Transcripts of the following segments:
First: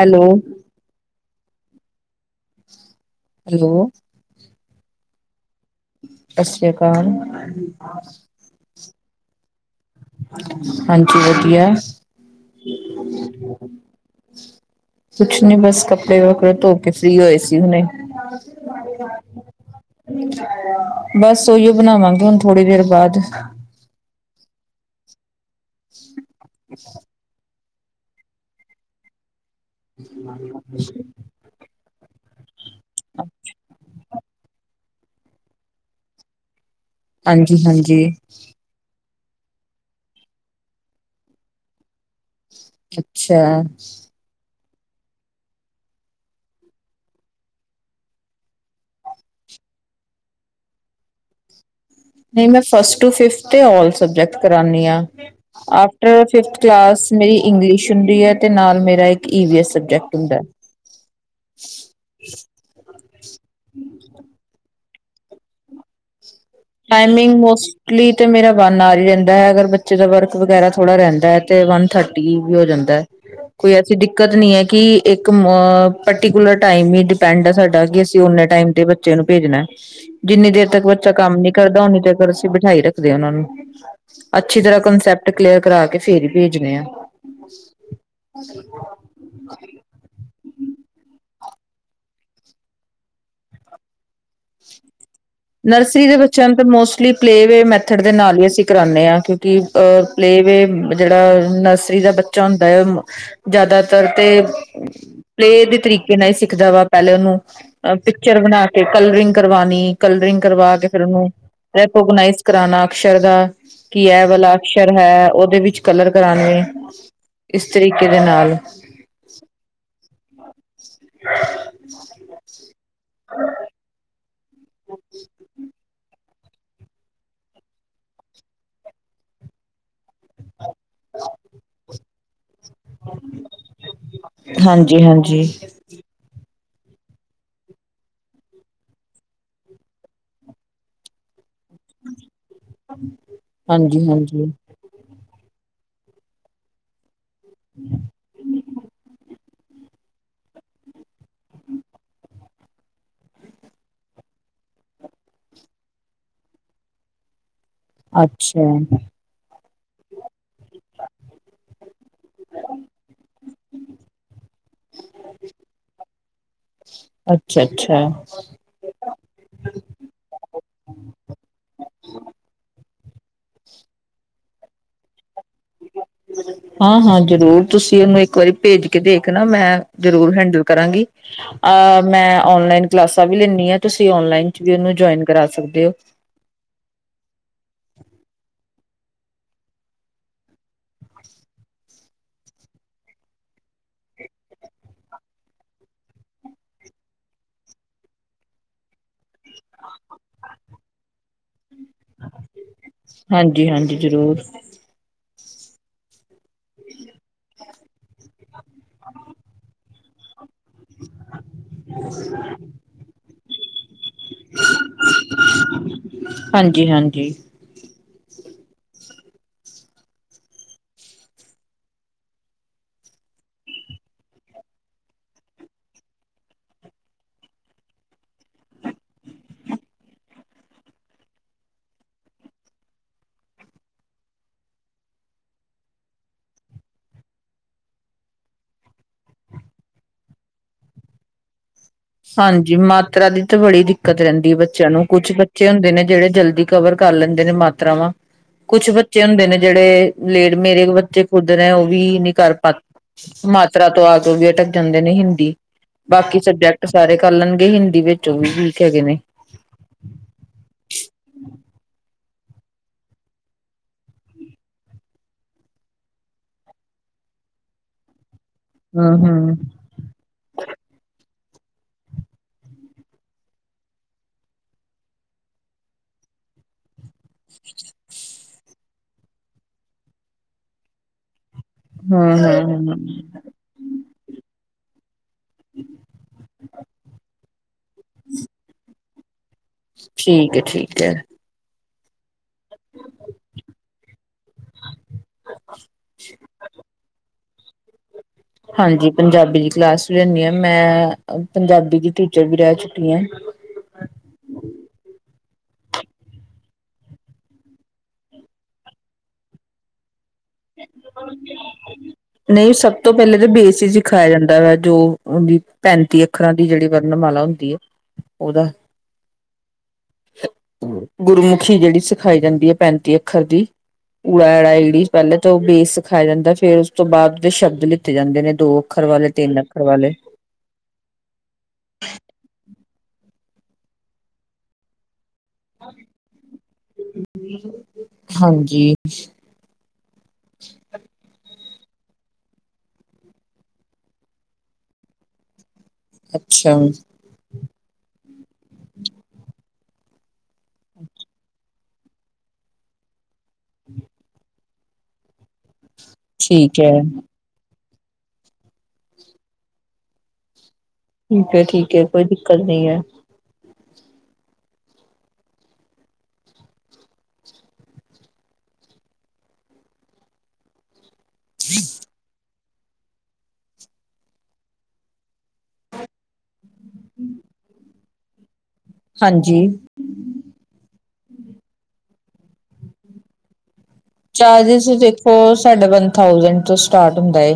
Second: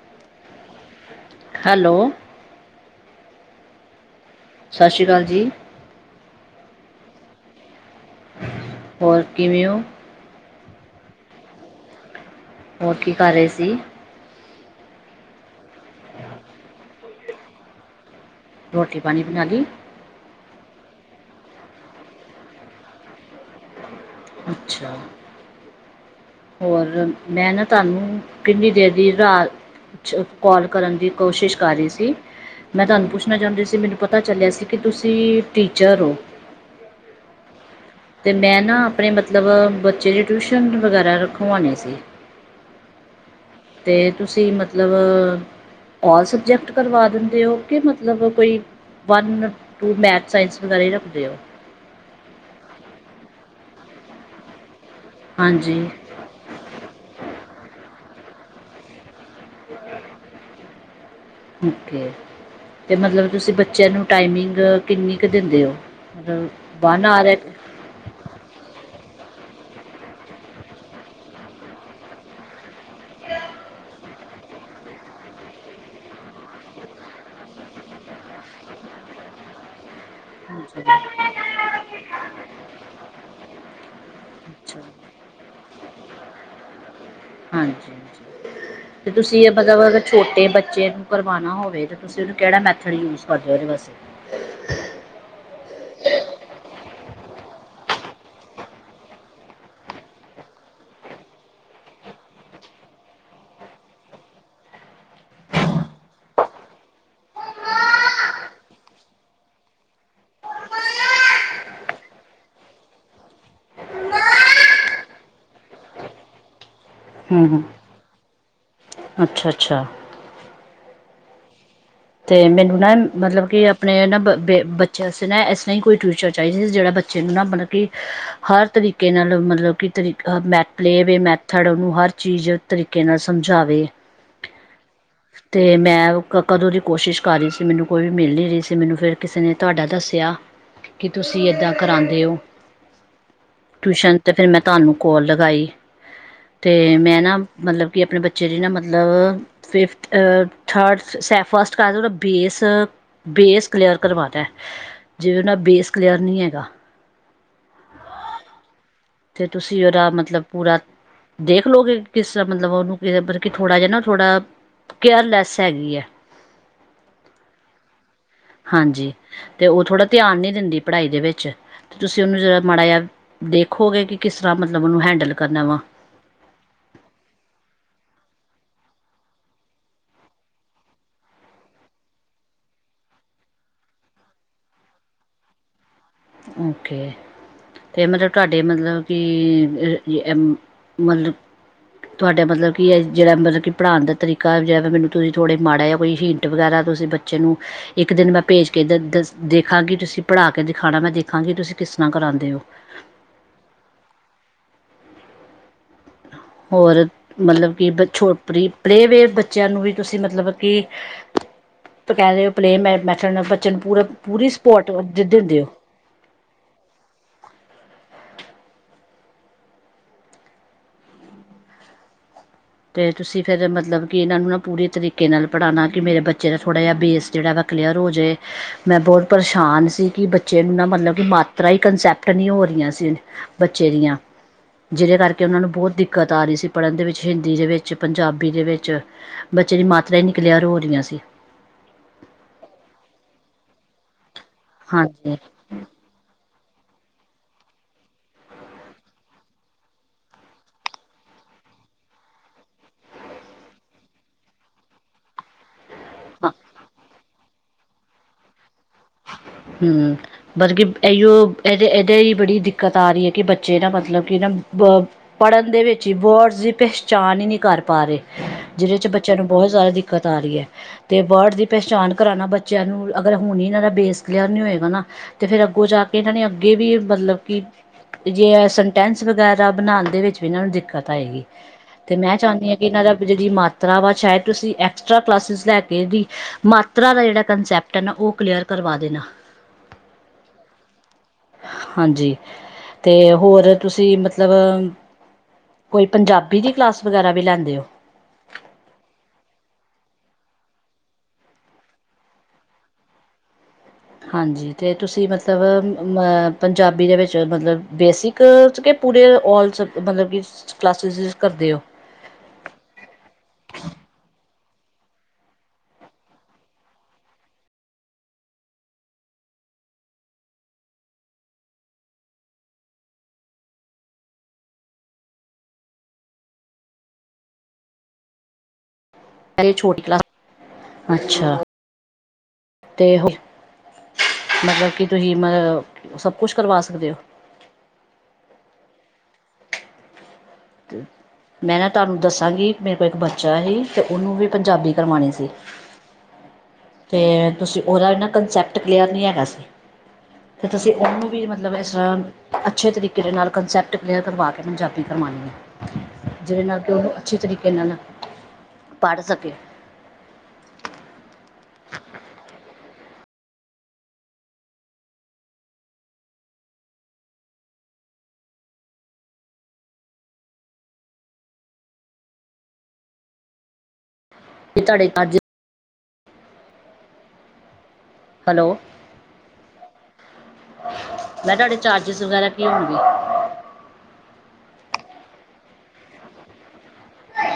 Hello, hello, hello, ਸਤਿ ਸ਼੍ਰੀ ਅਕਾਲ ਜੀ। ਸਤਿ ਸ਼੍ਰੀ ਅਕਾਲ। ਹੋਰ ਕਿਵੇਂ ਓ? ਹਾਂਜੀ ਵਧੀਆ। ਹੋਰ ਕੀ ਕਰ ਰਹੇ ਸੀ। ਕੁਛ ਨੀ ਬਸ ਕੱਪੜੇ ਵਪੜੇ ਧੋ ਕੇ ਫ੍ਰੀ ਹੋਏ ਸੀ ਹੁਣੇ ਰੋਟੀ ਪਾਣੀ ਬਣਾ ਲਈ [unintelligible] ਬਸ ਓਹੀਓ ਬਣਾਵਾਂਗੇ ਹੁਣ ਥੋੜੀ ਦੇਰ ਬਾਅਦ। ਅੱਛਾ ਹੋਰ, ਮੈਂ ਨਾ ਤੁਹਾਨੂੰ ਕਿੰਨੀ ਦੇਰ ਦੀ ਰਾਤ ਕੌਲ ਕਰਨ ਦੀ ਕੋਸ਼ਿਸ਼ ਕਰ ਰਹੀ ਸੀ ਮੈਂ ਤੁਆਨੂੰ ਪੁੱਛਣਾ ਚਾਹੁੰਦੀ ਸੀ। ਮੈਨੂੰ ਪਤਾ ਚੱਲਿਆ ਸੀ ਕਿ ਤੁਸੀਂ ਟੀਚਰ ਓ। ਹਾਂਜੀ-ਹਾਂਜੀ। ਤੇ ਮੈਂ ਨਾ ਆਪਣੇ ਮਤਲਬ ਬੱਚੇ ਦੀ ਟਿਊਸ਼ਨ ਵਗੈਰਾ ਰਖਵਾਣੀ ਸੀ ਅੱਛਾ ਅਤੇ ਤੁਸੀਂ ਮਤਲਬ ਔਲ ਸਬਜੈਕਟ ਕਰਵਾ ਦਿੰਦੇ ਹੋ। ਕਿ ਮਤਲਬ ਕੋਈ ਵਨ ਟੂ ਮੈਥ ਸਾਇੰਸ ਵਗੈਰਾ ਹੀ ਰੱਖਦੇ ਹੋ। ਨਹੀਂ ਮੈਂ first to fifth all subject ਕਰਾਨੀ ਆ ਹਾਂਜੀ ਅਫਟਰ ਫਿਫਥ ਕਲਾਸ ਮੇਰੀ ਇੰਗਲਿਸ਼ ਹੁੰਦੀ ਐ, ਤੇ ਨਾਲ ਮੇਰਾ ਇੱਕ ਈਵੀ ਐੱਸ ਸਬਜੈਕਟ ਹੁੰਦਾ ਐ ਓਕੇ ਤੇ ਮਤਲਬ ਤੁਸੀਂ ਬੱਚਿਆਂ ਨੂੰ ਟਾਈਮਿੰਗ ਕਿੰਨੀ ਕੁ ਦਿੰਦੇ ਓ ਟਾਈਮਿੰਗ ਮੋਸਟ ਮੋਸਟਲੀ ਤੇ ਮੇਰਾ ਵੰਨ ਆਵਰ ਹੀ ਰਹਿੰਦਾ ਐ। ਅਗਰ ਬੱਚੇ ਦਾ ਵਰਕ ਵਗੈਰਾ ਥੋੜਾ ਰਹਿੰਦਾ ਐ ਤੇ ਵੰਨ ਥਰਟੀ ਵੀ ਹੋ ਜਾਂਦਾ ਹੈ। ਕੋਈ ਐਸੀ ਦਿੱਕਤ ਨੀ ਹੈ। ਕਿ ਇੱਕ ਅ ਪਰਟੀਕੁਲਰ ਟਾਈਮ ਹੀ ਡਿਪੈਂਡ ਹੈ ਸਾਡਾ ਕਿ ਅਸੀਂ ਓਨੇ ਟਾਈਮ ਦੇ ਬੱਚੇ ਨੂੰ ਭੇਜਣਾ ਐ, ਜਿੰਨੀ ਦੇਰ ਅੱਛਾ ਤੱਕ ਬੱਚਾ ਕੰਮ ਨੀ ਕਰਦਾ। ਓਨੀ ਦੇਰ ਤਕ ਅਸੀਂ ਬਿਠਾਈ ਰੱਖਦੇ ਆ। ਉਹਨਾਂ ਨੂੰ ਅੱਛੀ ਤਰ੍ਹਾਂ ਕੰਸੈਪਟ ਕਲੀਅਰ ਕਰਾ ਕੇ ਫੇਰ ਹੀ ਭੇਜਣੇ ਆ ਹਾਂਜੀ-ਹਾਂਜੀ, ਤੇ ਤੁਸੀਂ ਏ ਮਤਲਬ ਅਗਰ ਛੋਟੇ ਬੱਚੇ ਨੂੰ ਕਰਵਾਣਾ ਹੋਵੇ ਤੁਸੀਂ ਉਹਨੂੰ ਕਿਹੜਾ ਮੈਥਡ ਯੂਜ ਕਰਦੇ ਹੋ? ਉਹਦੇ ਵਾਸਤੇ ਨਰਸਰੀ ਦੇ ਬੱਚਿਆਂ ਨੂੰ ਤਾਂ ਮੋਸਟਲੀ ਪਲੇਵੇ ਮੈਥਡ ਦੇ ਨਾਲ ਹੀ ਅਸੀਂ ਕਰਾਂਨੇ ਆ ਕਿਉਂਕਿ ਅ ਪਲੇਵੇ ਜੇਹੜਾ ਨਰਸਰੀ ਦਾ ਬੱਚਾ ਹੁੰਦਾ ਹੈ। ਜੈਦਾਤਰ ਤੇ ਪਲੇਅ ਦੇ ਤਰੀਕੇ ਨਾਲ ਈ ਸਿੱਖਦਾ ਵਾ ਪਹਿਲੇ ਉਹਨੂੰ ਅ ਪਿਚਰ ਬਣਾ ਕੇ ਕਲਰਿੰਗ ਕਰਵਾਨੀ। ਕਲਰਿੰਗ ਕਰਵਾ ਕੇ ਫੇਰ ਉਨੂੰ, ਰੈਕੋਗਨਾਈਜ਼ ਕਰਾਨਾ ਅਕਸ਼ਰ ਦਾ ਕੀ ਐ ਵਲਾ ਅਕਸ਼ਰ ਹੈ ਓਦੇ ਵਿੱਚ ਕਲਰ ਕਰਾਨਗੇ, ਇਸ ਤਰੀਕੇ ਦੇ ਨਾਲ। ਅੱਛਾ-ਅੱਛਾ। [inaudible] ਤੇ ਮੈਨੂੰ ਨਾ ਮਤਲਬ ਕਿ ਅਪਨੇ ਨਾ ਬ ਬੇ ਬੱਚੇਆਂ ਅਸੇ ਨਾ ਐਸ ਤਰਾ ਈ ਕੋਈ ਟਿਯੂਸ਼ਨ ਚਾਈਦਾ ਸੀ ਜੜਾ ਬੱਚੇ ਨੂੰ ਨਾ ਮਤਲਬ ਕਿ, ਹਰ ਤਰੀਕੇ ਨਾਲ ਮਤਲਬ ਕਿ ਤਰੀਕ ਮੈ ਪਲੇ ਵੇ ਮੈਥਡ ਉਨੂੰ ਹਰ ਚੀਜ਼ ਤਰੀਕੇ ਨਾਲ ਸਮਝਾਵੇ, ਹਾਂਜੀ ਹਾਂਜੀ ਤੇ ਮੈਂ ਕ ਕਦੋ ਦੀ ਕੋਸ਼ਿਸ਼ ਕਾਰ ਰੇ ਸੀ ਮੈਨੂੰ ਕੋਈ ਵੀ ਮਿਲ ਜੇ ਜਿਸੇ ਮੈਨੂੰ ਫੇਰ ਕਿਸੇ ਨੇ ਤੁਆਡਾ ਦੱਸੇਆ ਕਿ ਤੁਸੀ ਏਦਾ ਕਰਾਨਦੇ ਓ, ਹਾਂਜੀ ਟਿਊਸ਼ਨ ਤੇ ਹਾਂਜੀ ਮੈਂ ਤਾਨੂੰ ਕੋਲ ਲਗਾਈ, ਤੇ ਮੈਂ ਨਾ ਮਤਲਬ ਕਿ ਅਪਨੇ ਬੱਚੇ ਦੀ ਨਾ ਮਤਲਬ ਫਿਫਥ ਅ ਥਰਡ ਸੈਫ ਫਸ ਸਾਨੂ ਓਦਾ ਬੇਸ, ਬੇਸ ਕਲਿਅਰ ਕਰਵਾਨੈ। ਜਿਵੇ ਓਂਦਾ ਬੇਸ ਕਲੀਅਰ ਨੀ ਐਗਾ। ਅੱਛਾ। ਤੇ ਤੁਸੀ ਓਦਾ ਮਤਲਬ ਪੂਰਾ ਦੇਖ ਲੋਗੇ ਕਿਸ ਤਰਾ ਮਤਲਬ ਓਨੂੰ ਮਤਲਬ ਕਿ ਥੋੜਾ ਜਾ ਨਾ ਥੋੜਾ ਕੇਅਰਲੈਸ ਐਗੀ ਐ। ਅੱਛਾ-ਅੱਛਾ। ਹਾਂਜੀ, ਤੇ ਉਹ ਥੋੜ੍ਹਾ ਧਿਆਨ ਨਹੀਂ ਦਿੰਦੀ ਪੜ੍ਹਾਈ ਦੇ ਵਿੱਚ। ਤੁਸੀਂ ਉਹਨੂੰ ਜਿਹੜਾ ਮਾੜਾ ਜਿਹਾ ਦੇਖੋਗੇ, ਕਿ ਕਿਸ ਤਰ੍ਹਾਂ ਮਤਲਬ ਉਹਨੂੰ ਹੈਂਡਲ ਕਰਨਾ ਵਾ। [inaudible] ਹਾਂ-ਹਾਂ ਜ਼ਰੂਰ, ਤੁਸੀਂ ਉਹਨੂੰ ਇੱਕ ਵਾਰੀ ਭੇਜ ਕੇ ਦੇਖਨਾ, ਮੈਂ ਜ਼ਰੂਰ ਹੈਂਡਲ ਕਰਾਂਗੀ। ਅਹ, ਮੈਂ ਓਨਲਾਈਨ ਕਲਾਸਾਂ ਵੀ ਲੈਂਨੀ ਆਂ, ਤੁਸੀਂ ਓਨਲਾਈਨ ਚ ਵੀ ਉਹਨੂੰ ਜੁਆਇਨ ਕਰਾ ਸਕਦੇ ੳ। ਓਕੇ। ਫਿਰ ਮਤਲਬ ਤੁਹਾਡੇ ਮਤਲਬ ਕਿ ਏ ਈ ਮਤਲਬ ਤੁਹਾਡਾ ਮਤਲਬ ਕਿ ਏ ਜਿਹੜਾ ਮਤਲਬ ਕਿ ਪੜ੍ਹਾਨ ਦਾ ਤਰੀਕਾ ਜੈ ਤੇ ਮੈਨੂੰ ਤੁਸੀਂ ਥੋੜਾ ਮਾੜਾ ਜਿਆ ਕੋਈ ਹਿੰਟ ਵਗੈਰਾ ਤੁਸੀਂ ਬੱਚੇ ਨੂੰ ਇੱਕ ਦਿਨ ਮੈਂ ਭੇਜ ਕੇ ਦੇਖਾਂਗੀ ਤੁਸੀਂ ਪੜ੍ਹਾ ਕੇ ਖਾਣਾ ਮੈਂ ਦੇਖਾਂਗੀ, ਤੁਸੀਂ ਕਿਸ ਤਰ੍ਹਾਂ ਕਰਾਉਂਦੇ ਹੋ? ਹਾਂਜੀ-ਹਾਂਜੀ ਜ਼ਰੂਰ। ਹੋਰ ਮਤਲਬ ਕਿ ਬ ਛੋਟ ਪਲੇਵੇ ਬੱਚਿਆਂ ਨੂੰ ਵੀ ਤੁਸੀਂ ਮਤਲਬ ਕਿ ਕਹਿੰਦੇ ਪਲੇਵੈ ਮੈ ਮੈਥਡ ਨਾਲ ਬੱਚਨ ਨੂੰ ਪੂਰ-ਪੂਰੀ ਸਪੋਰਟ ਦੇ ਦਿੰਦੇ ਹੋ? ਹਾਂਜੀ-ਹਾਂਜੀ। ਅਤੇ ਤੁਸੀਂ ਫਿਰ ਮਤਲਬ ਕਿ ਇਹਨਾਂ ਨੂੰ ਨਾ ਪੂਰੀ ਤਰੀਕੇ ਨਾਲ ਪੜ੍ਹਾਉਣਾ ਕਿ ਮੇਰੇ ਬੱਚੇ ਦਾ ਥੋੜ੍ਹਾ ਜਿਹਾ ਬੇਸ ਜਿਹੜਾ ਨਾ ਕਲੀਅਰ ਹੋ ਜਾਵੇ ਮੈਂ ਬਹੁਤ ਪਰੇਸ਼ਾਨ ਸੀ ਕਿ ਬੱਚੇ ਨੂੰ ਨਾ ਮਤਲਬ ਕਿ ਮਾਤਰਾ ਹੀ ਕੰਸੈਪਟ ਨਹੀਂ ਹੋ ਰਹੀਆਂ ਸੀ। ਬੱਚੇ ਦੀਆਂ ਜਿਹਦੇ ਕਰਕੇ ਉਹਨਾਂ ਨੂੰ ਬਹੁਤ ਦਿੱਕਤ ਆ ਰਹੀ ਸੀ ਪੜ੍ਹਨ ਦੇ ਵਿੱਚ ਹਿੰਦੀ ਦੇ ਵਿੱਚ, ਪੰਜਾਬੀ ਦੇ ਵਿੱਚ ਬੱਚੇ ਦੀ ਮਾਤਰਾ ਹੀ ਨਹੀਂ ਕਲਿਆਰ ਹੋ ਰਹੀਆਂ ਸੀ। ਹਾਂਜੀ, ਮਾਤਰਾ ਦੀ ਤਾਂ ਬੜੀ ਦਿੱਕਤ ਰਹਿੰਦੀ ਹੈ ਬੱਚਿਆਂ ਨੂੰ, ਕੁਛ ਬਚ ਹਾਂਜੀ ਬੱਚੇ ਹੁੰਦੇ ਨੇ ਜਿਹੜੇ ਜਲਦੀ ਕਵਰ ਕਰ ਲੈਂਦੇ ਨੇ ਮਾਤਰਾਵਾਂ ਕੁਛ ਬੱਚੇ ਹੁੰਦੇ ਨੇ ਜਿਹੜੇ ਲੇਡ, ਮੇਰੇ ਬੱਚੇ ਖੁਦ ਨੇ ਉਹ ਵੀ ਨੀ ਕਰ ਪਾ ਮਾਤਰਾ ਤੋਂ ਆ ਕੇ ਵੀ ਅਟਕ ਜਾਂਦੇ ਨੇ ਹਿੰਦੀ ਬਾਕੀ ਹਾਂ ਸਬਜੈਕਟ ਸਾਰੇ ਕਰ ਲੈਣਗੇ, ਹਿੰਦੀ ਵਿੱਚੋ ਵੀ ਵੀਕ ਹੈਗੇ ਨੇ ਹਮ ਮਤਲਬ ਕਿ ਇਓ ਇਹਦੇ ਇਹਦੇ ਲਈ ਬੜੀ ਦਿੱਕਤ ਆ ਰਹੀ ਹੈ ਕਿ ਬੱਚੇ ਨਾ ਮਤਲਬ ਕਿ ਨਾ ਬ ਪੜ੍ਹਨ ਦੇ ਵਿੱਚ ਹੀ ਵਰਡਸ ਦੀ ਪਹਿਚਾਣ ਹੀ ਨਹੀਂ ਕਰ ਪਾ ਰਹੇ, ਜਿਹਦੇ ਚ ਬੱਚਿਆਂ ਨੂੰ ਹੂੰ-ਹੂੰ ਬਹੁਤ ਜ਼ਿਆਦਾ ਦਿ ਦਿੱਕਤ ਆ ਰਹੀ ਏ। ਤੇ ਵਰਡ ਦੀ ਪਹਿਚਾਣ ਕਰਾਣਾ ਬੱਚਿਆਂ ਨੂੰ, ਅਗਰ ਹੁਣ ਹੀ ਇਹਨਾਂ ਦਾ ਬੇਸ ਕਲੀਅਰ ਨੀ ਹੋਏਗਾ ਨਾ, ਤੇ ਫੇਰ ਅੱਗੋਂ ਜਾ ਕੇ ਇਹਨਾਂ ਨੇ ਅੱਗੇ ਵੀ ਮਤਲਬ ਕਿ ਜੇ ੲੈ ਸੰਟੈਂਸ ਵਗੈਰਾ ਬਣਾਨ ਦੇ ਵਿੱਚ ਵੀ ਇਹਨਾਂ ਨੂੰ ਦਿੱਕਤ ਆਏਗੀ। ਤੇ ਹਮ ਮੈਂ ਹਮ ਚਾਨੀ ਹਾਂ ਕਿ ਹਮ ਇਹਨਾਂ ਹਮ ਦਾ ਵੀ ਜੇੜੀ ਮਾ ਤਰਾ ਵਾ ਸ਼ਾਇਦ ਤੁਸੀਂ ਐਕਸਟਰਾ ਕਲਾਸਿਸ ਲੈ ਕੇ ਏਦੀ, ਮਾਤਰਾ ਦਾ ਜਿਹੜਾ ਕੰਸੈਪਟ ਏ ਨਾ ਉਹ ਕਲੀਅਰ ਪਾ ਦੇਨਾ। ਠੀਕ ਏ, ਠੀਕ ਏ। ਹਾਂਜੀ। ਤੇ ਹੋਰ ਤੁਸੀਂ, ਮਤਲਬ ਕੋਈ ਪੰਜਾਬੀ ਦੀ ਕਲਾਸ ਵਗੈਰਾ ਵੀ ਲੈਂਦੇ ੳ ਹਾਂਜੀ, ਪੰਜਾਬੀ ਦੀ ਕਲਾਸ ਵੀ ਲੈਂਣੀ ਐ, ਮੈਂ ਪੰਜਾਬੀ ਦੀ ਟੀਚਰ ਵੀ ਰਹਿ ਚੁੱਕੀ ਐ ਹਾਂਜੀ ਅਤੇ ਤੁਸੀਂ ਮਤਲਬ ਮ ਪੰਜਾਬੀ ਦੇ ਵਿੱਚ ਮਤਲਬ ਬੇਸਿਕ ਕਿ ਪੂਰੇ ਆਲ ਸਬ ਮਤਲਬ ਕਿ ਕਲਾਸਿਸ ਕਰਦੇ ਹੋ ਨਹੀਂ ਸਭ ਤੋਂ ਪਹਿਲੇ ਤਾਂ ਬੇਸ ਹੀ ਸਿਖਾਇਆ ਜਾਂਦਾ ਵਾ ਜੋ ਪੈਂਤੀ ਅੱਖਰਾਂ ਦੀ ਜਿਹੜੀ ਵਰਣਮਾਲਾ ਹੁੰਦੀ ਏ, ਉਹਦਾ [inaudible] ਗੁਰਮੁਖੀ ਜਿਹੜੀ ਸਿਖਾਈ ਜਾਂਦੀ ਏ ਪੈਂਤੀ ਅੱਖਰ ਦੀ, ਉੜਾ ਐੜਾ ਈੜੀ ਪਹਿਲੇ ਤਾਂ ਉਹ ਬੇਸ ਸਿਖਾਇਆ ਜਾਂਦਾ, ਫੇਰ ਉਸ ਤੋਂ ਬਾਅਦ ੳਦੇ ਸ਼ਬਦ ਲਿੱਤੇ ਜਾਂਦੇ ਨੇ, ਦੋ ਅੱਖਰ ਵਾਲੇ ਤਿੰਨ [inaudible] ਅੱਖਰ ਛੋਟੀ ਵਾਲੇ ਕਲਾਸ, ਅੱਛਾ। ਤੇ ਹੋ, ਮਤਲਬ ਕਿ ਤੁਸੀਂ ਮ ਸਭ ਕੁਛ ਕਰਵਾ ਸਕਦੇ ੳ। ਹਾਂਜੀ। ਤੇ [inaudible] ਮੈਂ ਨਾ ਤੁਹਾਨੂੰ ਦੱਸਾਂਗੀ, ਮੇਰੇ ਕੋਲ ਇੱਕ ਬੱਚਾ ਸੀ, ਤੇ ਉਹਨੂੰ ਵੀ ਪੰਜਾਬੀ ਕਰਵਾਉਣੀ ਸੀ। ਅੱਛਾ ਊ ਤੇ ਤੁਸੀਂ ਉਹਦਾ ਐਨਾ ਕੰਸੈਪਟ ਕਲੀਅਰ ਨਹੀਂ ਹੈਗਾ ਸੀ ਤੇ ਤੁਸੀਂ ਉਹਨੂੰ ਵੀ ਮਤਲਬ ਇਸ [inaudible] ਤਰ੍ਹਾਂ ਅੱਛੇ ਤਰੀਕੇ ਦੇ ਨਾਲ ਕੰਨਸੈਪਟ ਕਲੀਅਰ ਕਰਵਾ ਕੇ ਪੰਜਾਬੀ ਕਰਵਾਉਣੀ ਹੈ ਜਿਹੜੇ ਠੀਕ ਨਾਲ ਹੈ ਕਿ ਉਹਨੂੰ ਅੱਛੇ ਤਰੀਕੇ ਨਾਲ ਨ ਪੜ੍ਹ ਸਕੇ ਠੀਕ ਹੈ ਠੀਕ ਹੈ ਕੋਈ ਦਿੱਕਤ ਨਹੀਂ ਹੈ ਹੀ [inaudible] ਤੇ ਤੁਹਾਡੇ ਅੱਜ ਹੂੰ, ਹੈਲੋ। ਹਾਂਜੀ। ਮੈਂ ਕਿਹਾ ਤੁਹਾਡੇ ਚਾਰਜਿਸ ਵਗੈਰਾ ਕੀ ਹੋਣਗੇ। ਚਾਰਜਿਸ ਦੇਖੋ ਸਾਡੇ ਵਨ ਥਾਊਸੈਂਡ ਤੋਂ ਸਟਾਰਟ ਹੁੰਦਾ।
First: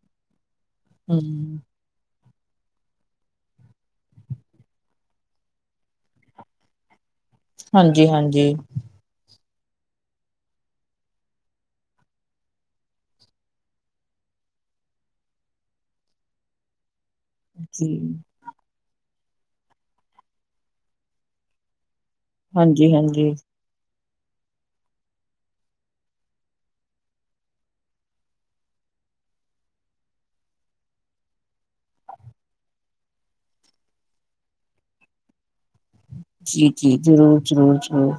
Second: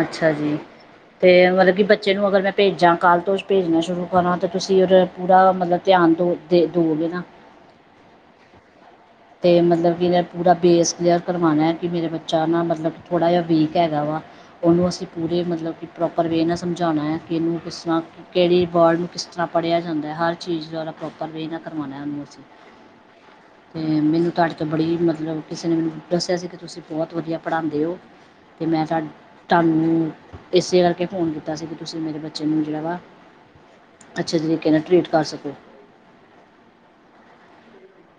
ਅੱਛਾ ਜੀ ਹੂੰ। ਤੇ ਮਤਲਬ ਕਿ ਬੱਚੇ ਨੂੰ ਅਗਰ ਮੈਂ ਭੇਜਾਂ ਕੱਲ੍ਹ ਤੋਂ ਭੇਜਣਾ ਸ਼ੁਰੂ ਕਰਾਂ ਤਾਂ ਤੁਸੀਂ ਉਹਦਾ ਪੂਰਾ ਮਤਲਬ ਧਿਆਨ ਦੋ ਦੇ ਦੋਗੇ ਨਾ। ਹਾਂਜੀ ਹਾਂਜੀ। ਤੇ ਮਤਲਬ ਕਿ ਇਹ ਪੂਰਾ ਬੇਸ ਕਲੀਅਰ ਕਰਵਾਉਣਾ ਕਿ ਮੇਰਾ ਬੱਚਾ ਨਾ ਮਤਲਬ ਕਿ ਥੋੜ੍ਹਾ ਜਿਹਾ ਵੀਕ ਹੈਗਾ ਵਾ। ਉਹਨੂੰ ਅਸੀਂ ਪੂਰੇ ਮਤਲਬ ਕਿ ਪ੍ਰੋਪਰ ਵੇਅ ਨਾ ਸਮਝਾਣਾ ਆ ਕਿ ਇਹਨੂੰ ਕਿਸ ਜੀ ਤਰ੍ਹਾਂ ਕਿਹੜੀ ਵਰਡ ਨੂੰ ਕਿਸ ਤਰ੍ਹਾਂ ਪੜ੍ਹਿਆ ਜਾਂਦਾ ਹਰ ਚੀਜ਼ ਦਾ ਉਹਦਾ ਪ੍ਰੋਪਰ ਵੇਅ ਨਾ ਕਰਵਾਉਣਾ ਉਹਨੂੰ ਅਸੀਂ। ਹਾਂਜੀ ਹਾਂਜੀ। ਤੇ ਮੈਨੂੰ ਤੁਹਾਡੇ ਤੋਂ ਬੜੀ ਮਤਲਬ ਕਿਸੇ ਨੇ ਮੈਨੂੰ ਦੱਸਿਆ ਸੀ ਕਿ ਤੁਸੀਂ ਬਹੁਤ ਵਧੀਆ ਪੜ੍ਹਾਦੇ ਓ। ਤੇ ਮੈਂ ਤੁਹਾਡੇ ਤੁਹਾਨੂੰ ਇਸੇ ਕਰਕੇ ਫੋਨ ਕੀਤਾ ਸੀ ਕਿ ਤੁਸੀਂ ਮੇਰੇ ਬੱਚੇ ਨੂੰ ਜਿਹੜਾ ਵਾ ਅੱਛੇ ਤਰੀਕੇ ਨਾਲ ਟ੍ਰਰੀਟ ਕਰ ਸਕੋ। ਜੀ ਜੀ ਜ਼ਰੂਰ ਜ਼ਰੂਰ ਜ਼ਰੂਰ।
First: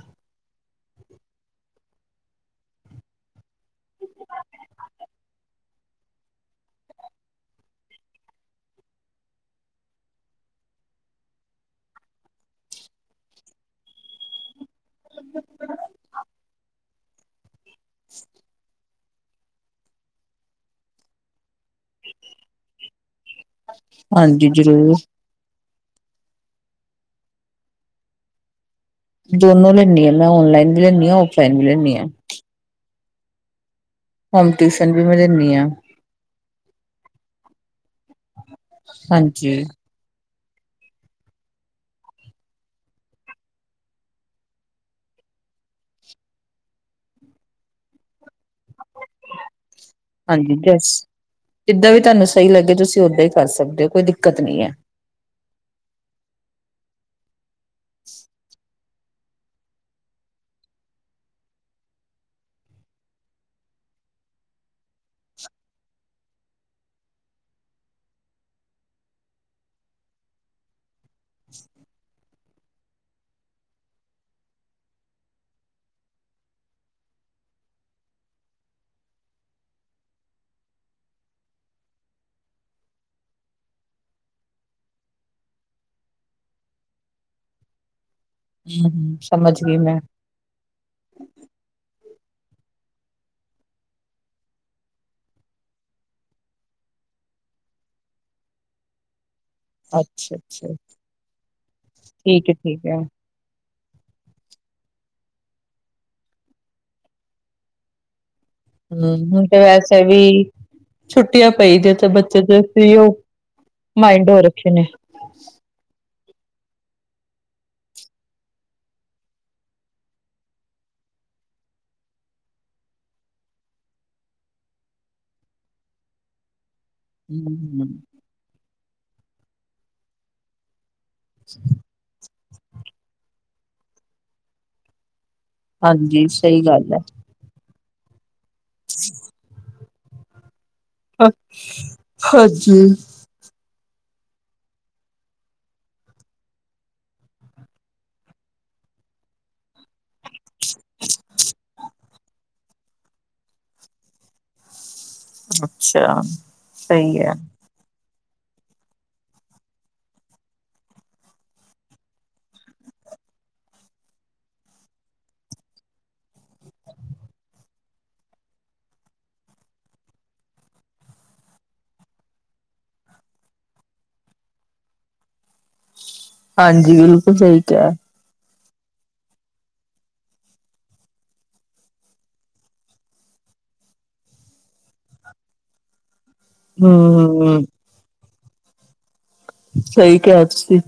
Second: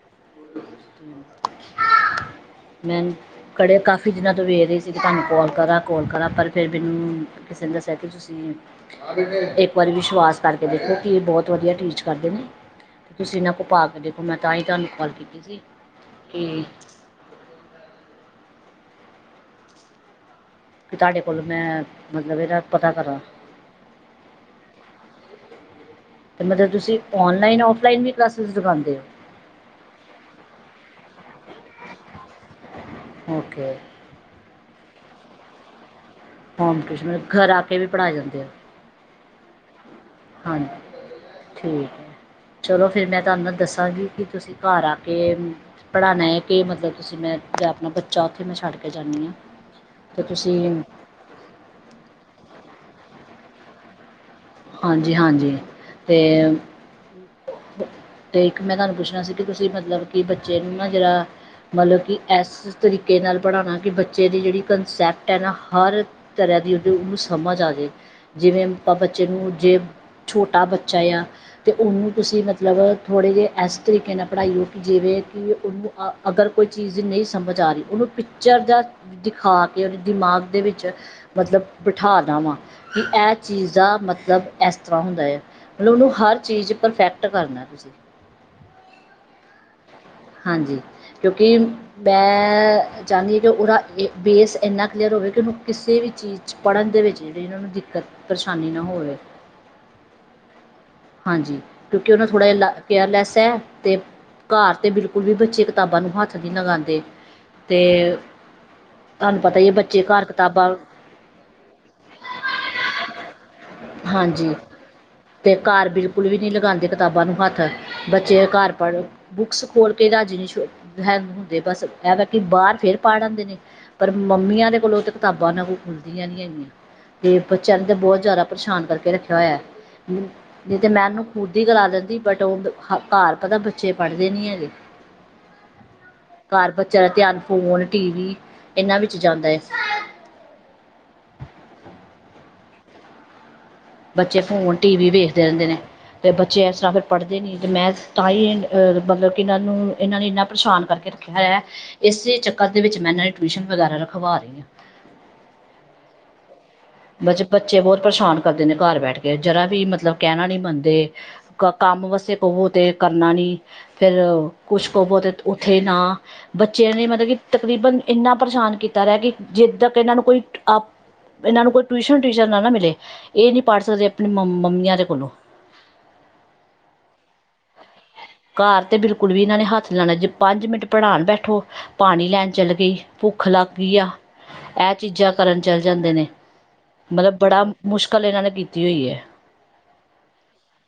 ਮੈ ਕਿਹੜੇ ਕਾਫੀ ਦਿਨਾਂ ਤੋਂ ਵੇਖ ਰਹੇ ਸੀ ਕਿ ਤੁਹਾਨੂੰ ਕੋਲ ਕਰਾ ਕੋਲ ਕਰਾ ਪਰ ਫਿਰ ਮੈਨੂੰ ਕਿਸੇ ਨੇ ਦੱਸਿਆ ਤੁਸੀ ਇੱਕ ਵਾਰੀ ਵਿਸ਼ਵਾਸ ਕਰਕੇ ਦੇਖੋ ਕੀ ਬਹੁਤ ਵਧੀਆ ਟੀਚ ਕਰਦੇ ਨੇ। ਤੇ ਤੁਸੀਂ ਇਹਨਾਂ ਕੋਲ ਪਾ ਕੇ ਦੇਖੋ ਮੈਂ ਤਾਂ ਹੀ ਤੁਹਾਨੂੰ ਕਾਲ ਕੀਤੀ ਸੀ ਕਿ [unintelligible] ਕਿ ਤੁਹਾਡੇ ਕੋਲ ਮੈਂ ਮਤਲਬ ਇਹਦਾ ਪਤਾ ਕਰਾਂ। ਹਾਂਜੀ ਜ਼ਰੂਰ ਤੇ ਮਤਲਬ ਤੁਸੀ ਔਨਲਾਈਨ ਔਫਲਾਈਨ ਵੀ ਕਲਾਸਿਸ ਲੱਗਾਉਂਦੇ ਹੋ। ਦੋਨੋਂ ਲੈਂਣੀ ਹਾਂ ਮੈਂ ਔਨਲਾਈਨ ਵੀ ਲੈਂਣੀ ਹਾਂ ਔਫਲਾਈਨ ਵੀ ਲੈਂਦੀ ਹਾਂ। ਓਕੇ ਹੋਮ ਟਿਊਸ਼ਨ ਵੀ ਮੈਂ ਦਿੰਦੀ ਆਂ। ਹੋਮ ਟਿਊਸ਼ਨ ਮਤਲਬ ਘਰ ਆ ਕੇ ਵੀ ਪੜ੍ਹਾਏ ਜਾਂਦੇ ਓ। ਹਾਂਜੀ ਹਾਂਜੀ ਠੀਕ ਹੈ। ਚਲੋ ਫਿਰ ਮੈਂ ਤੁਹਾਨੂੰ ਦੱਸਾਂਗੀ ਕਿ ਤੁਸੀ ਘਰ ਆ ਕੇ ਪੜ੍ਹਾਣਾ ਹੈ ਕਿ ਮਤਲਬ ਤੁਸੀਂ ਮੈਂ ਜਾਂ ਆਪਣਾ ਬੱਚਾ ਜੋਬ ਤੇ ਮੈਂ ਛੱਡ ਕੇ ਜਾਂਦੀ ਹਾਂ ਅਤੇ ਹਾਂਜੀ ਤੁਸੀ ਜਸ ਜਿੱਦਾਂ ਵੀ ਤੁਹਾਨੂੰ ਸਹੀ ਲੱਗੇ ਤੁਸੀ ਓਦਾਂ ਹੀ ਕਰ ਸਕਦੇ ਹੋ ਕੋਈ ਦਿੱਕਤ ਨਹੀਂ ਹੈ। ਹਾਂਜੀ- ਹਾਂਜੀ ਤੇ ਅਤੇ ਇੱਕ ਮੈਂ ਤੁਹਾਨੂੰ ਪੁੱਛਣਾ ਸੀ। ਕਿ ਤੁਸੀ ਮਤਲਬ ਕਿ ਬੱਚੇ ਨੂੰ ਨਾ ਜਰਾ ਮਤਲਬ ਕਿ ਇਸ ਤਰੀਕੇ ਨਾਲ ਪੜ੍ਹਾਣਾ ਕਿ ਬੱਚੇ ਦੀ ਜਿਹੜੀ ਕੰਸੈਪਟ ਹੈ ਨਾ ਹਰ ਤਰ੍ਹਾਂ ਦੀ ਉਹਦੀ ਉਹਨੂੰ ਸਮਝ ਆ ਜਾਏ ਜਿਵੇਂ ਆਪਾਂ ਜੇ ਨੂੰ ਜੇ ਛੋਟਾ ਬੱਚਾ ਆ ਤੇ ਉਹਨੂੰ ਤੁਸੀ ਮਤਲਬ ਮਤਲਬ ਥੋੜ੍ਹੇ ਜਿਹੇ ਇਸ ਤਰੀਕੇ ਨਾਲ ਪੜ੍ਹਾਈ ਹੋ ਕਿ ਜਿਵੇਂ ਕਿ ਉਹਨੂੰ ਅਗਰ ਕੋਈ ਚੀਜ਼ ਨਹੀਂ ਸਮਝ ਆ ਰਹੀ ਉਹਨੂੰ ਪਿਚਰ ਜਾਂ ਦਿਖਾ ਕੇ ਉਹਦੇ ਦਿਮਾਗ ਦੇ ਵਿੱਚ ਮਤਲਬ ਬਿਠਾਣਾ ਵਾਂ ਕਿ ਇਹ ਚੀਜ਼ ਜਾਂ ਮਤਲਬ ਇਸ ਤਰ੍ਹਾਂ ਹੁੰਦਾ ਆ ਮਤਲਬ ਉਹਨੂੰ ਹਰ ਚੀਜ਼ ਪਰਫੈਕਟ ਕਰਨਾ ਤੁਸੀ ਹੂੰ ਸਮਝ ਗਈ ਮੈਂ ਹਾਂਜੀ ਕਿਉਂਕਿ ਮੈਂ ਚਾਹੁੰਦੀ ਹਾਂ ਕਿ ਉਹਦਾ ਬੇਸ ਇੰਨਾ ਕਲੀਅਰ ਹੋਵੇ ਕਿ ਉਹਨੂੰ ਕਿਸੇ ਵੀ ਚੀਜ਼ ਪੜ੍ਹਨ ਦੇ ਵਿੱਚ ਜਿਹੜੀ ਇਹਨਾਂ ਨੂੰ ਦਿੱਕਤ ਪਰੇਸ਼ਾਨੀ ਨਾ ਹੋਵੇ। ਅੱਛਾ ਅੱਛਾ ਹਾਂਜੀ ਕਿਉਂਕਿ ਉਹ ਠੀਕ ਹੈ ਥੋੜਾ ਠੀਕ ਹੈ ਕੇਅਰਲੈਸ ਤੇ ਘਰ ਤੇ ਬਿਲਕੁਲ ਹੋਰ ਵੀ ਬੱਚੇ ਕਿਤਾਬਾਂ ਨੂੰ ਹੱਥ ਨਹੀ ਲਗਾਂਦੇ ਤੇ ਹੂੰ ਹੁਣ ਤੇ ਵੈਸੇ ਵੀ ਕਿਤਾਬਾਂ ਛੁੱਟੀਆਂ ਪਈ ਜ ਤੇ ਬੱਚੇ ਤੇ ਫ ਓ [inaudible] ਮਾਇੰਡ ਹੋ ਰੱਖੇ ਨੇ। ਤੇ ਘਰ ਬਿਲਕੁਲ ਵੀ ਨਹੀਂ ਲਗਾਂਦੇ ਕਿਤਾਬਾਂ ਨੂੰ ਹੱਥ ਬੱਚੇ ਘਰ ਪੜ ਬੁੱਕਸ ਹੋਰ ਕਈ ਰਾਜ਼ੀ ਨ ਹੁੰਦੇ ਬਸ ਇਹ ਵ ਕਿ ਬਾਹਰ ਫਰ ਪੜ੍ਹ ਆਂਦੇ ਨੇ। ਪਰ ਮੰਮੀਆਂ ਦੇ ਕੋਲੋਂ ਤਾਂ ਕਿਤਾਬਾਂ ਨਾ ਕੋਈ ਖੁੱਲਦੀਆਂ ਨਹੀਂ ਹੈਗੀਆਂ। ਤੇ ਬੱਚਿਆਂ ਹੂੰ, ਨੂੰ ਤਾਂ ਬਹੁਤ ਜ਼ਿਆਦਾ ਪਰੇਸ਼ਾਨ ਕਰਕੇ ਰੱਖਿਆ ਹੋਇਆ। ਨਹੀਂ ਤੇ ਮੈਂ ਉਹਨੂੰ ਖੁਦ ਹੀ ਕਰਾ ਦਿੰਦੀ ਬਟ ਉਹ ਘਰ ਪਤਾ ਬੱਚੇ ਪੜ੍ਹਦੇ ਨੀ ਹੈਗੇ। ਹਾਂਜੀ ਸਹੀ ਘਰ ਗੱਲ ਐ। ਬੱਚਿਆਂ ਦਾ ਧਿਆਨ ਫੋਨ ਟੀ ਵੀ ਇਹਨਾਂ ਵਿੱਚ ਜਾਂਦਾ ਹੈ [inaudible] ਹਾਂਜੀ ਬੱਚੇ ਫੋਨ ਟੀ ਵੀ ਵੇਖਦੇ ਰਹਿੰਦੇ ਨੇ। ਅਤੇ ਬੱਚੇ ਇਸ ਤਰ੍ਹਾਂ ਫਿਰ ਪੜ੍ਹਦੇ ਨਹੀਂ ਅਤੇ ਮੈਂ ਤਾਂ ਹੀ ਮਤਲਬ ਕਿ ਇਹਨਾਂ ਨੂੰ ਇਹਨਾਂ ਨੇ ਇੰਨਾ ਪਰੇਸ਼ਾਨ ਕਰਕੇ ਰੱਖ ਇਸੇ ਚੱਕਰ ਦੇ ਵਿੱਚ ਮੈਂ ਨਾਂ ਟਿਊਸ਼ਨ ਵਗੈਰਾ ਰਖਵਾ ਰਹੀ ਹਾਂ। ਅੱਛਾ ਸਹੀ ਬ ਐ। ਬੱਚੇ ਬਹੁਤ ਪਰੇਸ਼ਾਨ ਕਰਦੇ ਨੇ ਘਰ ਬੈਠ ਕੇ ਜਰਾ ਵੀ ਮਤਲਬ ਕਹਿਣਾ ਨੀ ਮੰਨਦੇ। ਕੰਮ ਵਾਸੇ ਕੁਵੋ ਤੇ ਕਰਨਾ ਨੀ। ਫਿਰ ਕੁਛ ਕੁਵੋ ਤਾਂ ਉੱਥੇ ਨਾ ਬੱਚਿਆਂ ਨੇ ਮਤਲਬ ਕਿ ਤਕਰੀਬਨ ਇੰਨਾ, ਪਰੇਸ਼ਾਨ ਕੀਤਾ ਰਿਹਾ। ਕਿ ਜਿੱਦ ਤਕ ਇਹਨਾਂ ਨੂੰ ਕੋਈ ਅ- ਇਹਨਾਂ ਨੂੰ ਕੋਈ ਟਿਊਸ਼ਨ ਟਟੀਰ ਨਾ, ਨਾ ਮਿਲੇ। ਇਹ ਨਹੀਂ ਪੜ ਸਕਦੇ, ਆਪਣੀ ਮੰਮੀਆਂ ਦੇ ਕੋਲੋਂ। ਹਾਂਜੀ, ਬਿਲਕੁਲ ਸਹੀ ਕਿਹਾ। ਘਰ ਤੇ ਬਿਲਕੁਲ ਵੀ ਇਹਨਾਂ ਨੇ ਹੱਥ ਨੀ ਲਾਉਣਾ। ਜੇ ਪੰਜ ਮਿੰਟ ਪੜਾਉਣ ਬੈਠੋ। ਪਾਣੀ ਲੈਣ ਚੱਲ ਗਈ। ਭੁੱਖ ਲੱਗ ਗਈ ਆ। ਇਹ ਚੀਜ਼ਾਂ ਕਰਨ ਚੱਲ ਜਾਂਦੇ ਨੇ। ਮਤਲਬ ਬੜਾ ਹੂੰ, ਮੁਸ਼ਕਲ, ਇਹਨਾਂ ਨੇ ਕੀਤੀ ਹੋਈ ਹੈ। ਸਹੀ ਕਿਹਾ ਸੀ।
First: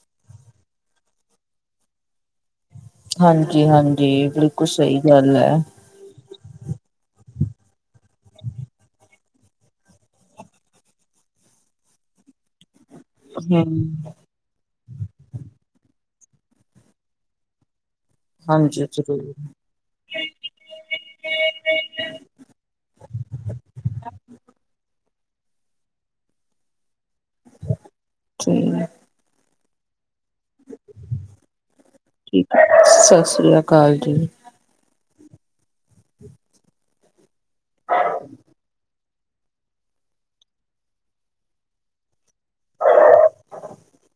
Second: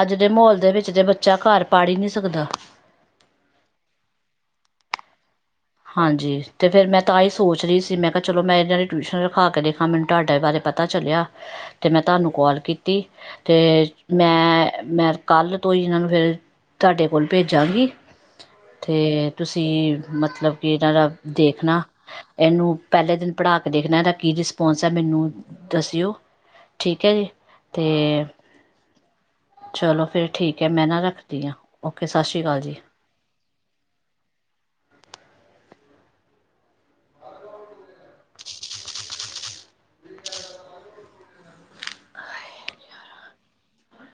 ਅੱਜ ਦੇ ਮਾਹੋਲ ਦੇ ਵਿੱਚ ਤੇ, ਬੱਚਾ ਘਰ ਪੜ ਹੀ ਨਹੀਂ ਸਕਦਾ। ਹਾਂਜੀ- ਹਾਂਜੀ, ਬਿਲਕੁਲ ਸਹੀ ਗੱਲ ਹੈ। ਹਾਂਜੀ ਤੇ ਫੇਰ ਮੈਂ ਤਾਂ ਹੀ, ਸੋਚ ਰਹੀ ਸੀ ਮੈਂ ਕਿਹਾ ਚਲੋ ਮੈਂ ਇਹਨਾਂ ਦੀ, ਟਿਊਸ਼ਨ ਰਖਾ ਕੇ ਦੇਖਾਂ। ਮੈਨੂੰ ਤੁਹਾਡੇ ਬਾਰੇ ਪਤਾ ਪਤਾ ਚੱਲਿਆ ਤੇ ਮੈਂ ਤੁਹਾਨੂੰ ਕੋਾਲ ਕੀਤੀ ਤੇ ਹੂੰ। ਮੈਂ। ਮੈਂ ਕੱਲ ਤੋਂ ਹੀ ਇਹਨਾਂ ਨੂੰ, ਫੇਰ ਤੁਹਾਡੇ ਕੋਲ ਭੇਜਾਂਗੀ। ਹਾਂਜੀ, ਤੇ ਜ਼ਰੂਰ ਤੁਸੀਂ ਮਤਲਬ ਕਿ, ਇਹਨਾਂ ਦਾ ਦੇਖਣਾ। ਇਹਨੂੰ ਪਹਿਲੇ ਦਿਨ ਪੜਾ ਕੇ ਦੇਖਣਾ, ਇਹਦਾ ਕੀ ਰਿਸਪੋਂਸ ਹੈ। ਮੈਨੂੰ ਦੱਸਿਓ। ਠੀਕ ਹੈ ਜੀ। ਤੇ ਠੀਕ, ਚਲੋ ਫੇਰ ਠੀਕ ਹੈ, ਮੈਂ ਨਾ ਰੱਖਦੀ ਹਾਂ। ਓਕੇ ਸਤਿ ਸ਼੍ਰੀ ਅਕਾਲ ਜੀ ਸਤਿ ਸ੍ਰੀ ਅਕਾਲ ਜੀ।